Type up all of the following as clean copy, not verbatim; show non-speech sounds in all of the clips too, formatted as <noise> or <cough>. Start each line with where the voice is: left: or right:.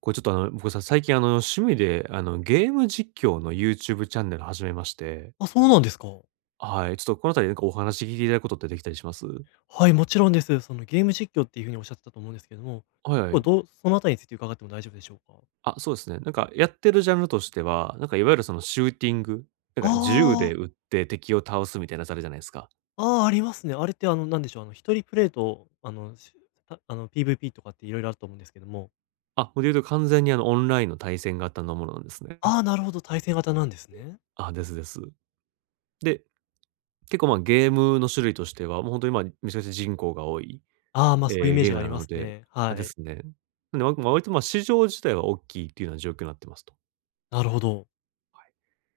right: これちょっと僕さ、最近趣味でゲーム実況の YouTube チャンネル始めまして、
left: あ、そうなんですか。
right: はい、ちょっとこのあたりなんかお話聞いていただくことってできたりします？
left: はい、もちろんです。そのゲーム実況っていう風におっしゃってたと思うんですけども、
right: はい
left: 結
right: は
left: 構
right: い。
left: どうそのあたりについて伺っても大丈夫でしょうか？
right: あ、そうですね。なんかやってるジャンルとしては、なんかいわゆるそのシューティング、なんか銃
left: あ
right: で撃って敵を倒すみたいなやつあるじゃないですか。
left: あ、ああ、ありますね。あれってあの、なんでしょう、あの一人プレイとあの、ああの PVP とかって色々あると思うんですけども、
right: あ、ほいで言うと完全にオンラインの対戦型のものなんですね。
left: ああ、なるほど、対戦型なんですね。
right: あ、ですです。で、結構まあ、ゲームの種類としては、もう本当にまあ、めちゃくちゃ人口が多い
left: ああ、
right: え
left: ま、そういうイ
right: ー
left: メー
right: ゲ
left: ジ
right: ー
left: が
right: ム
left: あ
right: な
left: りま
right: の
left: す
right: で、
left: ね。
right: あ、
left: は
right: で
left: い。
right: すね。なんで、まあ割と、ま、市場自体は大きいっていうような状況になってますと。
left: なるほど。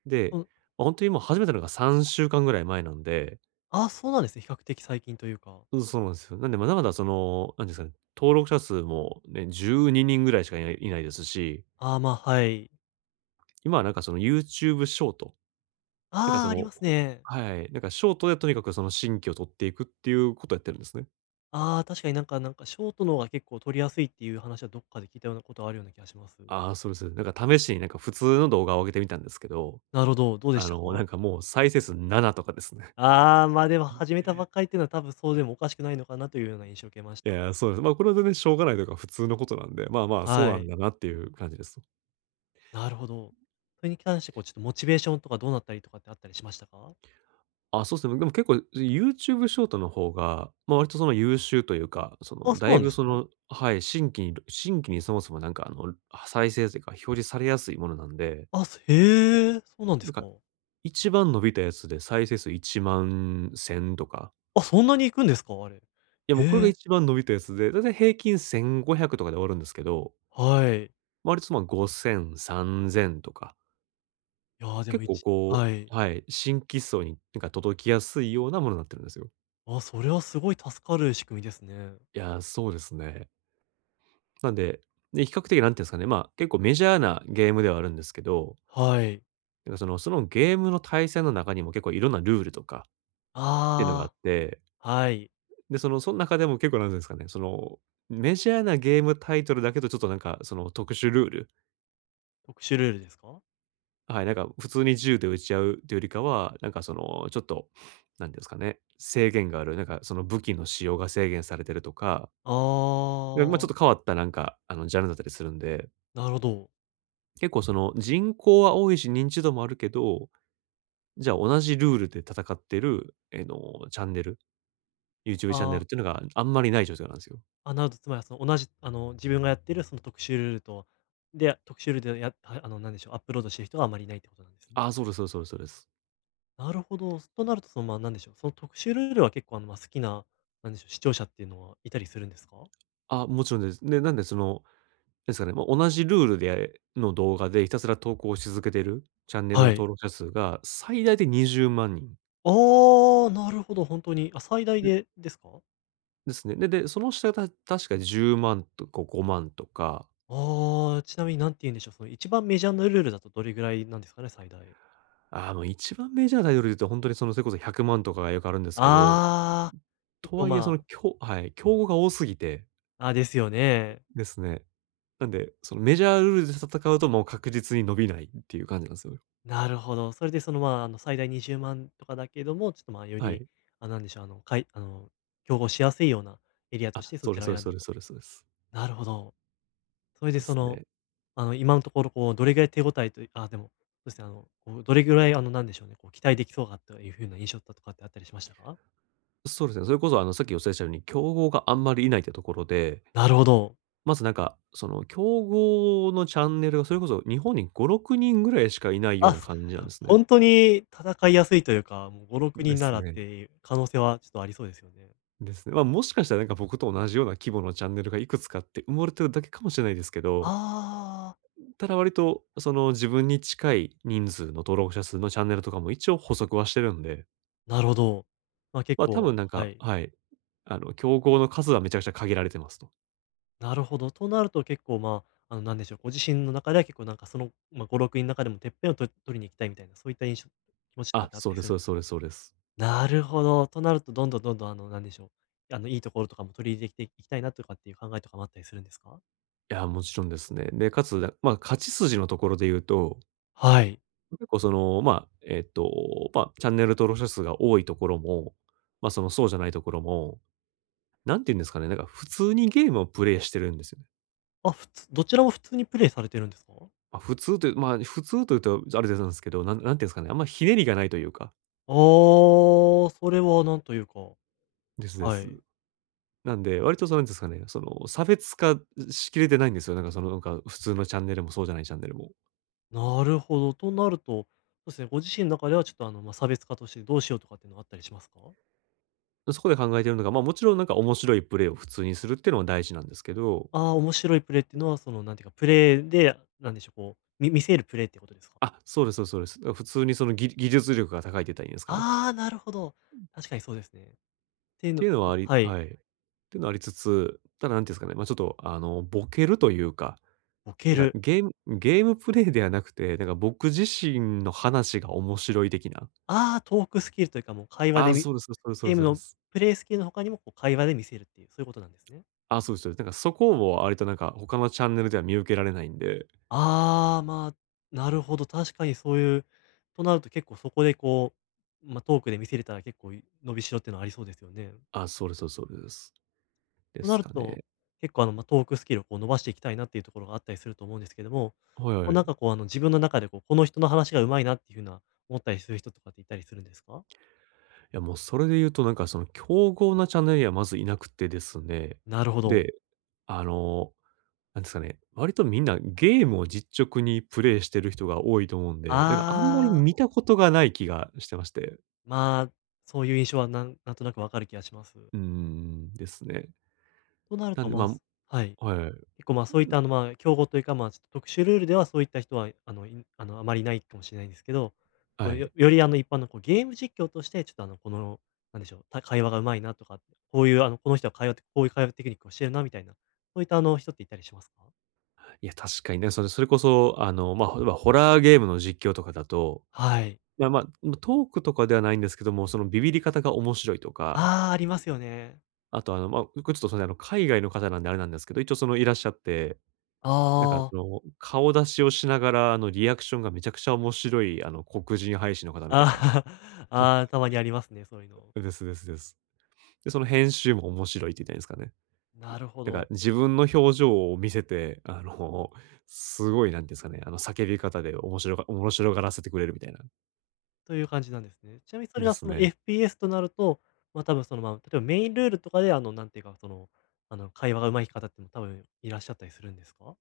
right: で、
left: うん、
right: ま、もう始めたのが3週間ぐらい前なんで、
left: ああ、そうなんですね、比較的最近というか。
right: うん、そうなんですよ。なんで、まだまだその、なんていうんですかね、登録者数もね、12人ぐらいしかいないですし、
left: ああ、ま、はい。
right: 今はなんかその YouTube ショート、なんか
left: あ
right: そ
left: あ、あり
right: の
left: ますね。
right: はい、なんかショートでとにかくその新規を取っていくっていうことをやってるんですね。
left: ああ、確かになんかショートの方が結構取りやすいっていう話はどっかで聞いたようなことあるような気がします。
right: ああ、そうです。なんか試しになんか普通の動画を上げてみたんですけど、
left: なるほど、どうでした
right: なん
left: か？
right: かもう再生数7とかですね。
left: ああー、ま、でも始めたばっかりっていうのは多分そうでもおかしくないのかなというような印象を受けまし
right: い
left: た。
right: や、そうです。まあ、これは全然しょうがないというか、普通のことなんで、まあまあ、そう
left: は
right: なん
left: い。
right: だなっていう感じです。
left: なるほど。それに関してこうちょっとモチベーションとかどうなったりとかってあったりしましたか？
right: あ、そうですね。でも結構、YouTube ショートの方が、まあ、割とその優秀というか、そ
left: あ、
right: の、
left: そ
right: だ
left: う
right: い
left: なんで
right: ぶ
left: す
right: そ
left: ね。
right: の、はい、新規にそもそもなんか再生というか表示されやすいものなんで、
left: あ、すへえ、そうなんで
right: なん
left: す
right: か
left: か。
right: 一番伸びたやつで再生数1万1000とか、
left: あ、そんなに行くんですか？あれ。へ
right: いやもうこれが
left: え、
right: 一番伸びたやつで、だいたい平均1500とかで終わるんですけど、
left: はい。
right: 割とまあ5000、3000とか
left: いや、でも
right: 結構こ
left: は
right: う
left: い。
right: はい、新規層になんか届きやすいようなものになってるんですよ。
left: あ、それはすごい助かる仕組みですね。
right: いや、そうですね。なんで、比較的なんていうんですかね、まあ、結構メジャーなゲームではあるんですけど、
left: はい。
right: なんかそのゲームの対戦の中にも結構いろんなルールとかっていうのがあっ
left: あ
right: て、
left: あ、はい。
right: で、その中でも結構なんていうんですかね、そのメジャーなゲームタイトルだけどちょっとなんかその特殊ルール、
left: 特殊ルールですか？
right: はい、なんか普通に銃で撃ち合うというよりかは、なんかそのちょっと、何ていうんですかね、制限がある、なんかその武器の使用が制限されてるとか
left: あ
right: で、まあ、ちょ
left: あ
right: っ
left: ー、
right: と変わったなんか、ジャンルだったりするんで、
left: なるほど。
right: 結構その人口は多いし、認知度もあるけど、じゃあ同じルールで戦ってる、チャンネル、YouTube
left: あ
right: チャンネルっ
left: あ。
right: ていうのがあんまりない状態なんですよ。
left: あ、なるほど、つまりはその同じ、あの、自分がやってるその特集ルールと、で、特集ルールでやああの、なんでしょう、アップロードしてる人はあまりいないってことなんですね。
right: ああ、そうですそうですそうですそうです。
left: なるほど。となると、その、まあ、なんでしょう、その特集ルールは結構、あの、まあ、好きな、なんでしょう、視聴者っていうのはいたりするんですか？
right: あ、もちろんです。で、なんでその、ですかね、もう同じルールでの動画でひたすら投稿し続けてるチャンネルの
left: はい。
right: 登録者数が最大で20万人、
left: ああ、なるほど、本当に。あ、最大
right: で
left: でですか？
right: ですね。で、その下が確か10万とか5万とか
left: ああ、ちなみに何て言うんでしょう、その一番メジャーなルールだとどれぐらいなんですかね、最大。
right: ああ、もう一番メジャーなタイトルで言うと、ほんとにその、それこそ100万とかがよくあるんですけど、
left: ああ、結
right: と
left: 構、
right: はいえ、その、
left: ま
right: はい、競合が多すぎて
left: あ、あ、ですよね。
right: ですね。なんで、そのメジャールールで戦うともう確実に伸びないっていう感じなんすよ。
left: なるほど。それでその、まあ、あの、最大20万とかだけども、ちょっと、まあ、よ
right: は
left: り、
right: い。
left: あ、なんでしょう、あの、あの、競合しやすいようなエリアと
right: あ、
left: してそ
right: そう
left: ち
right: です
left: らを
right: そうで
left: 選
right: す
left: ん
right: そう
left: だ
right: です
left: と。
right: そうですそうです。
left: なるほど。それで
right: で
left: そ
right: す
left: の、
right: ね。
left: あの、今のところ、こう、どれぐらい手応えといあ、でも、そうですね、あの、こう、どれぐらい、あの、なんでしょうね、こう、期待できそうかというふうな印象だとかってあったりしましたか？
right: そうですね、それこそ、さっきお伝えしたように、競合があんまりいないってところで、
left: なるほど。
right: まずなんか、その、競合のチャンネルがそれこそ日本に5、6人ぐらいしかいないよう
left: あ、
right: な感じなんですね。
left: ほんに戦いやすいというか、もう5、6
right: で
left: 人な
right: す
left: らっ
right: ね。
left: ていう可能性はちょっとありそうですよね。
right: ですね。ま、もしかしたらなんか僕と同じような規模のチャンネルがいくつかあって埋もれてるだけかもしれないですけど、
left: ああ、
right: ただ割とその自分に近い人数の登録者数のチャンネルとかも一応補足はしてるんで、
left: なるほど。まあ、結
right: ま、多
left: 構
right: 分なん
left: は
right: か、
left: い。
right: はい、競合の数はめちゃくちゃ限られてますと。
left: なるほど。となると結構、まあ、あの、なんでしょう、ご自身の中では結構なんかその、まあ、5、6人の中でもてっぺんを取りに行きたいみたいな、そういった気持ちとか
right: あ、
left: ってあった
right: そう
left: り
right: です
left: する
right: そ
left: ん
right: うで
left: で
right: す
left: す
right: そうで
left: か？
right: すそうです。
left: なるほど。となると、どんどん、あの、なんでしょう、あの、いいところとかも取り入れていきたいなとかっていう考えとかもあったりするんですか？
right: いや、もちろんですね。で、かつ、まあ、勝ち筋のところで言うと、
left: はい。
right: 結構その、まあ、まあ、チャンネル登録者数が多いところも、まあ、そのそうじゃないところも、なんて言うんですかね、なんか普通にゲームをプレイしてるんですよ。
left: あ、普通どちらも普通にプレイされてるんですか？
right: まあ、普通というと、あれでなんですけど、なんなんていうんですかね、あんまひねりがないというか、
left: ああ、それはなんというか、
right: ですで
left: は
right: す。
left: い。
right: なんで、割とそうなんですかね、その、差別化しきれてないんですよ。なんかその、なんか普通のチャンネルもそうじゃないチャンネルも。
left: なるほど。となると、そうですね、ご自身の中ではちょっと、あの、まあ、差別化としてどうしようとかっていうのはあったりしますか？
right: そこで考えてるのが、まあ、もちろんなんか面白いプレーを普通にするっていうのは大事なんですけど、
left: ああ、面白いプレーっていうのは、その、なんていうか、プレーで、なんでしょう、こう、見せるプレーってことですか？
right: あ、そうですそうですそうです。普通にその技術力が高いって言ったらいいんですかね。っ
left: ああ、なるほど。確かにそうですね。っていう
right: て
left: の
right: いうのはあ
left: は
right: り
left: はい、
right: はい。っていうのはありつつ、ただなんていうんですかね、まあ、ちょっとボケるというか
left: ボケ
right: なんか、
left: る。
right: ゲームプレイではなくて、なんか僕自身の話が面白い的な。
left: ああ、トークスキルというか、もう会話
right: ああ、
left: でみ
right: そうです、そうですそう
left: ゲ
right: で
left: ー
right: す
left: ム
right: そうで
left: の
right: す。
left: プレイスキルの他にも、こう、会話で見せるっていう、そういうことなんですね。
right: ああ、そうですそうです。なんかそこも割となんか他のチャンネルでは見受けられないんで、
left: ああ、まあ、なるほど、確かにそういう、となると結構そこでこう、まあ、トークで見せれたら結構伸びしろっていうのはありそうですよね。
right: ああ、そうですそうですそうです。で
left: とな
right: す
left: る
right: か
left: と、
right: ね。
left: 結構あの、まあ、トークスキルをこう伸ばしていきたいなっていうところがあったりすると思うんですけども、
right: はい
left: こ
right: は
left: う
right: い。い
left: あの、自分の中でこう、この人の話が上手いなっていうふうな思ったりする人とかっていたりするんですか？
right: やもうそれで言うとなんかその競合なチャンネルにはまずいなくてですね。
left: なるほど。
right: で、あの、なんですかね、割とみんなゲームを実直にプレイしてる人が多いと思うんで、なんかあんまり
left: ああ、
right: 見たことがない気がしてまして。
left: まあ、そういう印象はなんとなくわかる気がします。
right: うーん、ですね。
left: となる
right: な
left: と、
right: んで、
left: まあ、
right: ま
left: はい。
right: あ、はいはい。
left: 結構、まあ、そういっ
right: う
left: た
right: ん、
left: あの、まあ、競合というか、まあ、ちょっと特殊ルールではそういった人は、あの、あまりいないかもしれないんですけど、こ
right: は
left: う、よ
right: い。
left: よりあの一般のこうゲーム実況として、ちょっとあの、この、なんでしょう、会話が上手いなとか、こういうあの、こういう会話テクニックをしてるなみたいな、そういったあの、人っていたりしますか？
right: いや、確かにね、それこそ、まあ、ホラーゲームの実況とかだと、
left: はい。
right: まあまあ、まあトークとかではないんですけども、そのビビり方が面白いとか、
left: ああ、ありますよね。
right: あと、まあ、これちょっとそのね海外の方なんであれなんですけど、一応そのいらっしゃって、
left: あ
right: なんか
left: あ。
right: その、顔出しをしながら、リアクションがめちゃくちゃ面白い、黒人配信の方みたいな。
left: ああ、<laughs> ああ、たまにありますね、そういうの。
right: ですですです。で、その編集も面白いって言ったらいいんですかね。
left: なるほ
right: なんか、
left: ど。
right: 自分の表情を見せて、<laughs> すごい、なんていうんですかね、叫び方で面白がらせてくれるみたいな。
left: という感じなんですね。ちなみにそれ
right: で
left: が
right: す
left: その
right: ね。
left: FPS となると、ま、多分その、まあ、例えばメインルールとかであの、なんていうか、その、あの、会話が上手い方っても多分いらっしゃったりするんですか？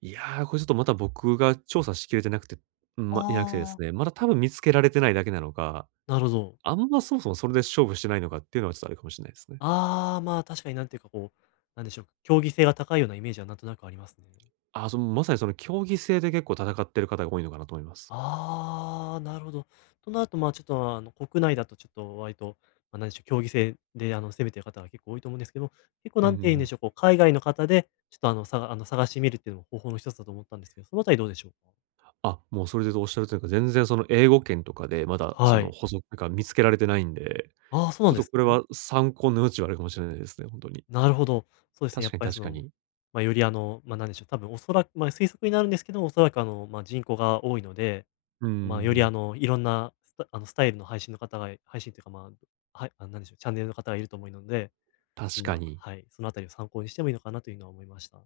right: これちょっとまた僕が調査しきれてなくて、いなくてで
left: あ
right: すね、
left: あ。
right: まだ多分見つけられてないだけなのか、
left: なるほど。
right: あんまそもそもそれで勝負してないのかっていうのはちょっとあるかもしれないですね。
left: ああ、まあ、確かになんていうかこう、なんでしょう、競技性が高いようなイメージはなんとなくありますね。
right: その、まさにその競技性で結構戦ってる方が多いのかなと思います。
left: ああ、なるほど。となると、まあ、ちょっと、あの、国内だとちょっと割と、まあ、何でしょう、競技性で、あの、攻めてる方が結構多いと思うんですけども、結構
right: うん
left: な
right: う
left: ん
right: んう
left: て言うん
right: ん。
left: でしょう、こう、海外の方で、ちょっと、あの、あの、探してみるっていうのも方法の一つだと思ったんですけど、そのあたりどうでしょうか？
right: もうそれでおっしゃるというか、全然その英語圏とかでまだそ
left: は
right: の
left: い。
right: 補足が見つけられてないんで、
left: ああ、そうな
right: ち
left: ん
right: ょっ
left: で
right: と
left: す
right: これ
left: ね。
right: は参考の余地はあるかもしれないですね、ほんとに。
left: なるほど。そうですね、
right: 確
left: やっ
right: かに
left: ぱり、
right: 確
left: そ
right: か
left: の、
right: に。
left: まあ、より、あの、まあ、なんでしょう、多分おそらくまあ、推測になるんですけど、おそらく、あの、まあ、人口が多いので、
right: うんうんう
left: まあ、より、
right: ん。
left: あの、いろんなスタあの、スタイルの配信の方が配信というか、まあ、はい、なんでしょう、チャンネルの方がいると思うので
right: 確か
left: まあ、
right: に。
left: はい、そのあたりを参考にしてもいいのかなというのは思いました。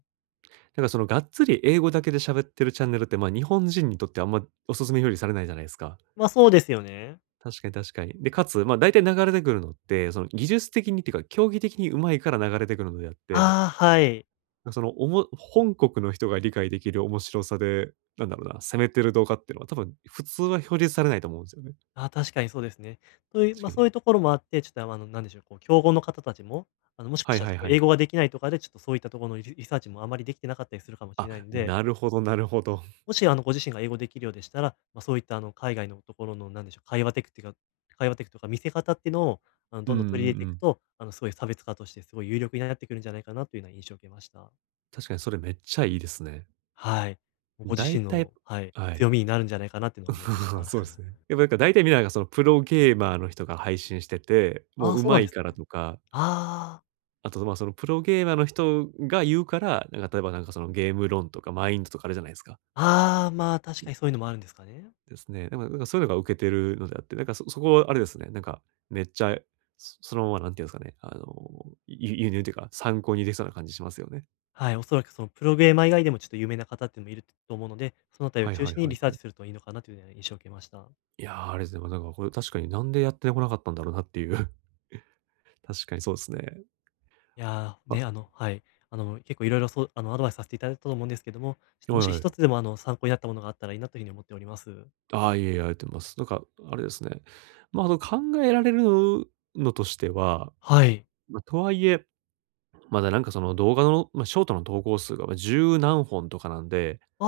right: なんかそのがっつり英語だけで喋ってるチャンネルって、日本人にとってあんまお勧め表示されないじゃないですか。
left: ま、そうですよね。
right: 確かに確かに。で、かつ、大体流れてくるのって、その技術的にっていうか、競技的に上手いから流れてくるのであって、
left: ああ、はい。
right: なんそのおも本国の人が理解できる面白さで、なんだろうな、攻めてる動画っていうのは多分普通は表示されないと思うんすよね。
left: ああ、確かにそうですね。そういう、
right: 確
left: まあ、
right: か
left: そ
right: に。
left: ういうところもあって、ちょっと、あの、なんでしょう、こう、競合の方たちも、あの、もしか
right: は
left: し
right: い
left: たら
right: は
left: ち
right: い
left: ょっと
right: はい
left: 英
right: は
left: 語
right: い。
left: ができないとかで、ちょっとそういったところのリサーチもあまりできてなかったりするかもしれないので、
right: なるほどなるほど。
left: もし、あの、ご自身が英語できるようでしたら、まあ、そういった、あの、海外のところの、なんでしょう、会話テクとか見せ方っていうのを、あの、
right: うん
left: どん
right: うんう
left: どん取り入れていく
right: ん。
left: と、あの、すごい差別化としてすごい有力になってくるんじゃないかなというような印象を受けました。
right: 確かにそれめっちゃいいですね。
left: はい。ご自
right: 大
left: 身
right: 体
left: の、はい、
right: はい。
left: 強みになるんじゃないかなっていうのは思いました。
right: <laughs> そうです
left: <laughs>
right: ね。やっぱなんか大体みんながそのプロゲーマーの人が配信してて、も
left: ああ、
right: う
left: そう
right: 上
left: なん
right: 手い
left: です
right: から
left: ね。
right: とか、
left: あ
right: あとそのプロゲーマーの人が言うから、なんか例えばなんかそのゲーム論とかマインドとかあるじゃないですか。
left: あ、ああ、まあ、確かにそういうのもあるんですかね。
right: ですね。なんかそういうのが受けてるのであって、そこあれですね、なんかめっちゃ、そのまま、なんていうんですかね、あの、輸入っていうか、参考にできそうな感じしますよね。
left: はい、おそらくそのプログレーマー以外でもちょっと有名な方っていうのもいると思うので、そのあたり
right: は
left: を
right: い
left: 中
right: はい
left: 心に
right: はい
left: リサー
right: はい。
left: チするといいのかなというような印象を受けました。
right: あれですね、なんかこれ確かになんでやってこなかったんだろうなっていう。確かにそうですね。
left: いやー、
right: あ、
left: ね、あの、はい、あの、結構いろいろそう、あの、アドバイスさせていただいたと思うんですけども、
right: は
left: もし
right: いは
left: 一
right: い。
left: つでもあの、参考になったものがあったらいいなというふうに思っております。
right: ああ、いえいえ、あえてます。あれですね。まあ、あと考えられるのとしては、
left: はい。
right: まあ、とはいえ、まだなんかその動画の、ショートの投稿数が、10何本とかなんで、
left: あ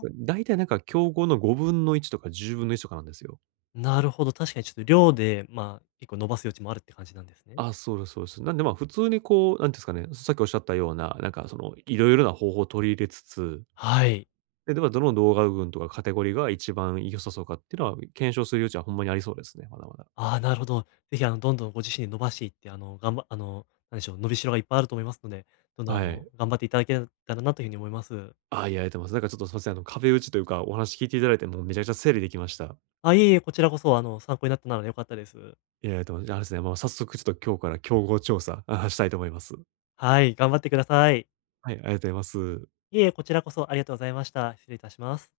left: あ、
right: だいたいなんか競合の5分の1とか10分の1とかなんですよ。
left: なるほど。確かにちょっと量で、まあ、結構伸ばす余地もあるって感じなんですね。
right: そうです、そうです。なんで、普通にこう、なんていうんですかね、さっきおっしゃったような、なんかそのいろいろな方法を取り入れつつ、
left: はい。
right: で、どの動画群とかカテゴリーが一番良さそうかっていうのは、検証する余地はほんまにありそうですね、まだまだ。
left: ああ、なるほど。ぜひ、あの、どんどんご自身で伸ばしていって、あの、がんばあの、なんでしょう、伸びしろがいっぱいあると思いますので、どんどん、あ
right: は
left: の、
right: い。
left: 頑張っていただけたらなというふうに思います。
right: ああ、いや、ありがとうございます。なんかちょっとすいません、あの、壁打ちというか、お話聞いていただいて、もうめちゃくちゃ整理できました。
left: あ、いえいえ、こちらこそ、あの、参考になったなら良かったです。
right: いや、ありがとうございます。じゃあ、あれですね、もう早速ちょっと今日から競合調査、したいと思います。
left: はい、頑張ってください。
right: はい、ありがとうございます。
left: いえいえ、こちらこそありがとうございました。失礼いたします。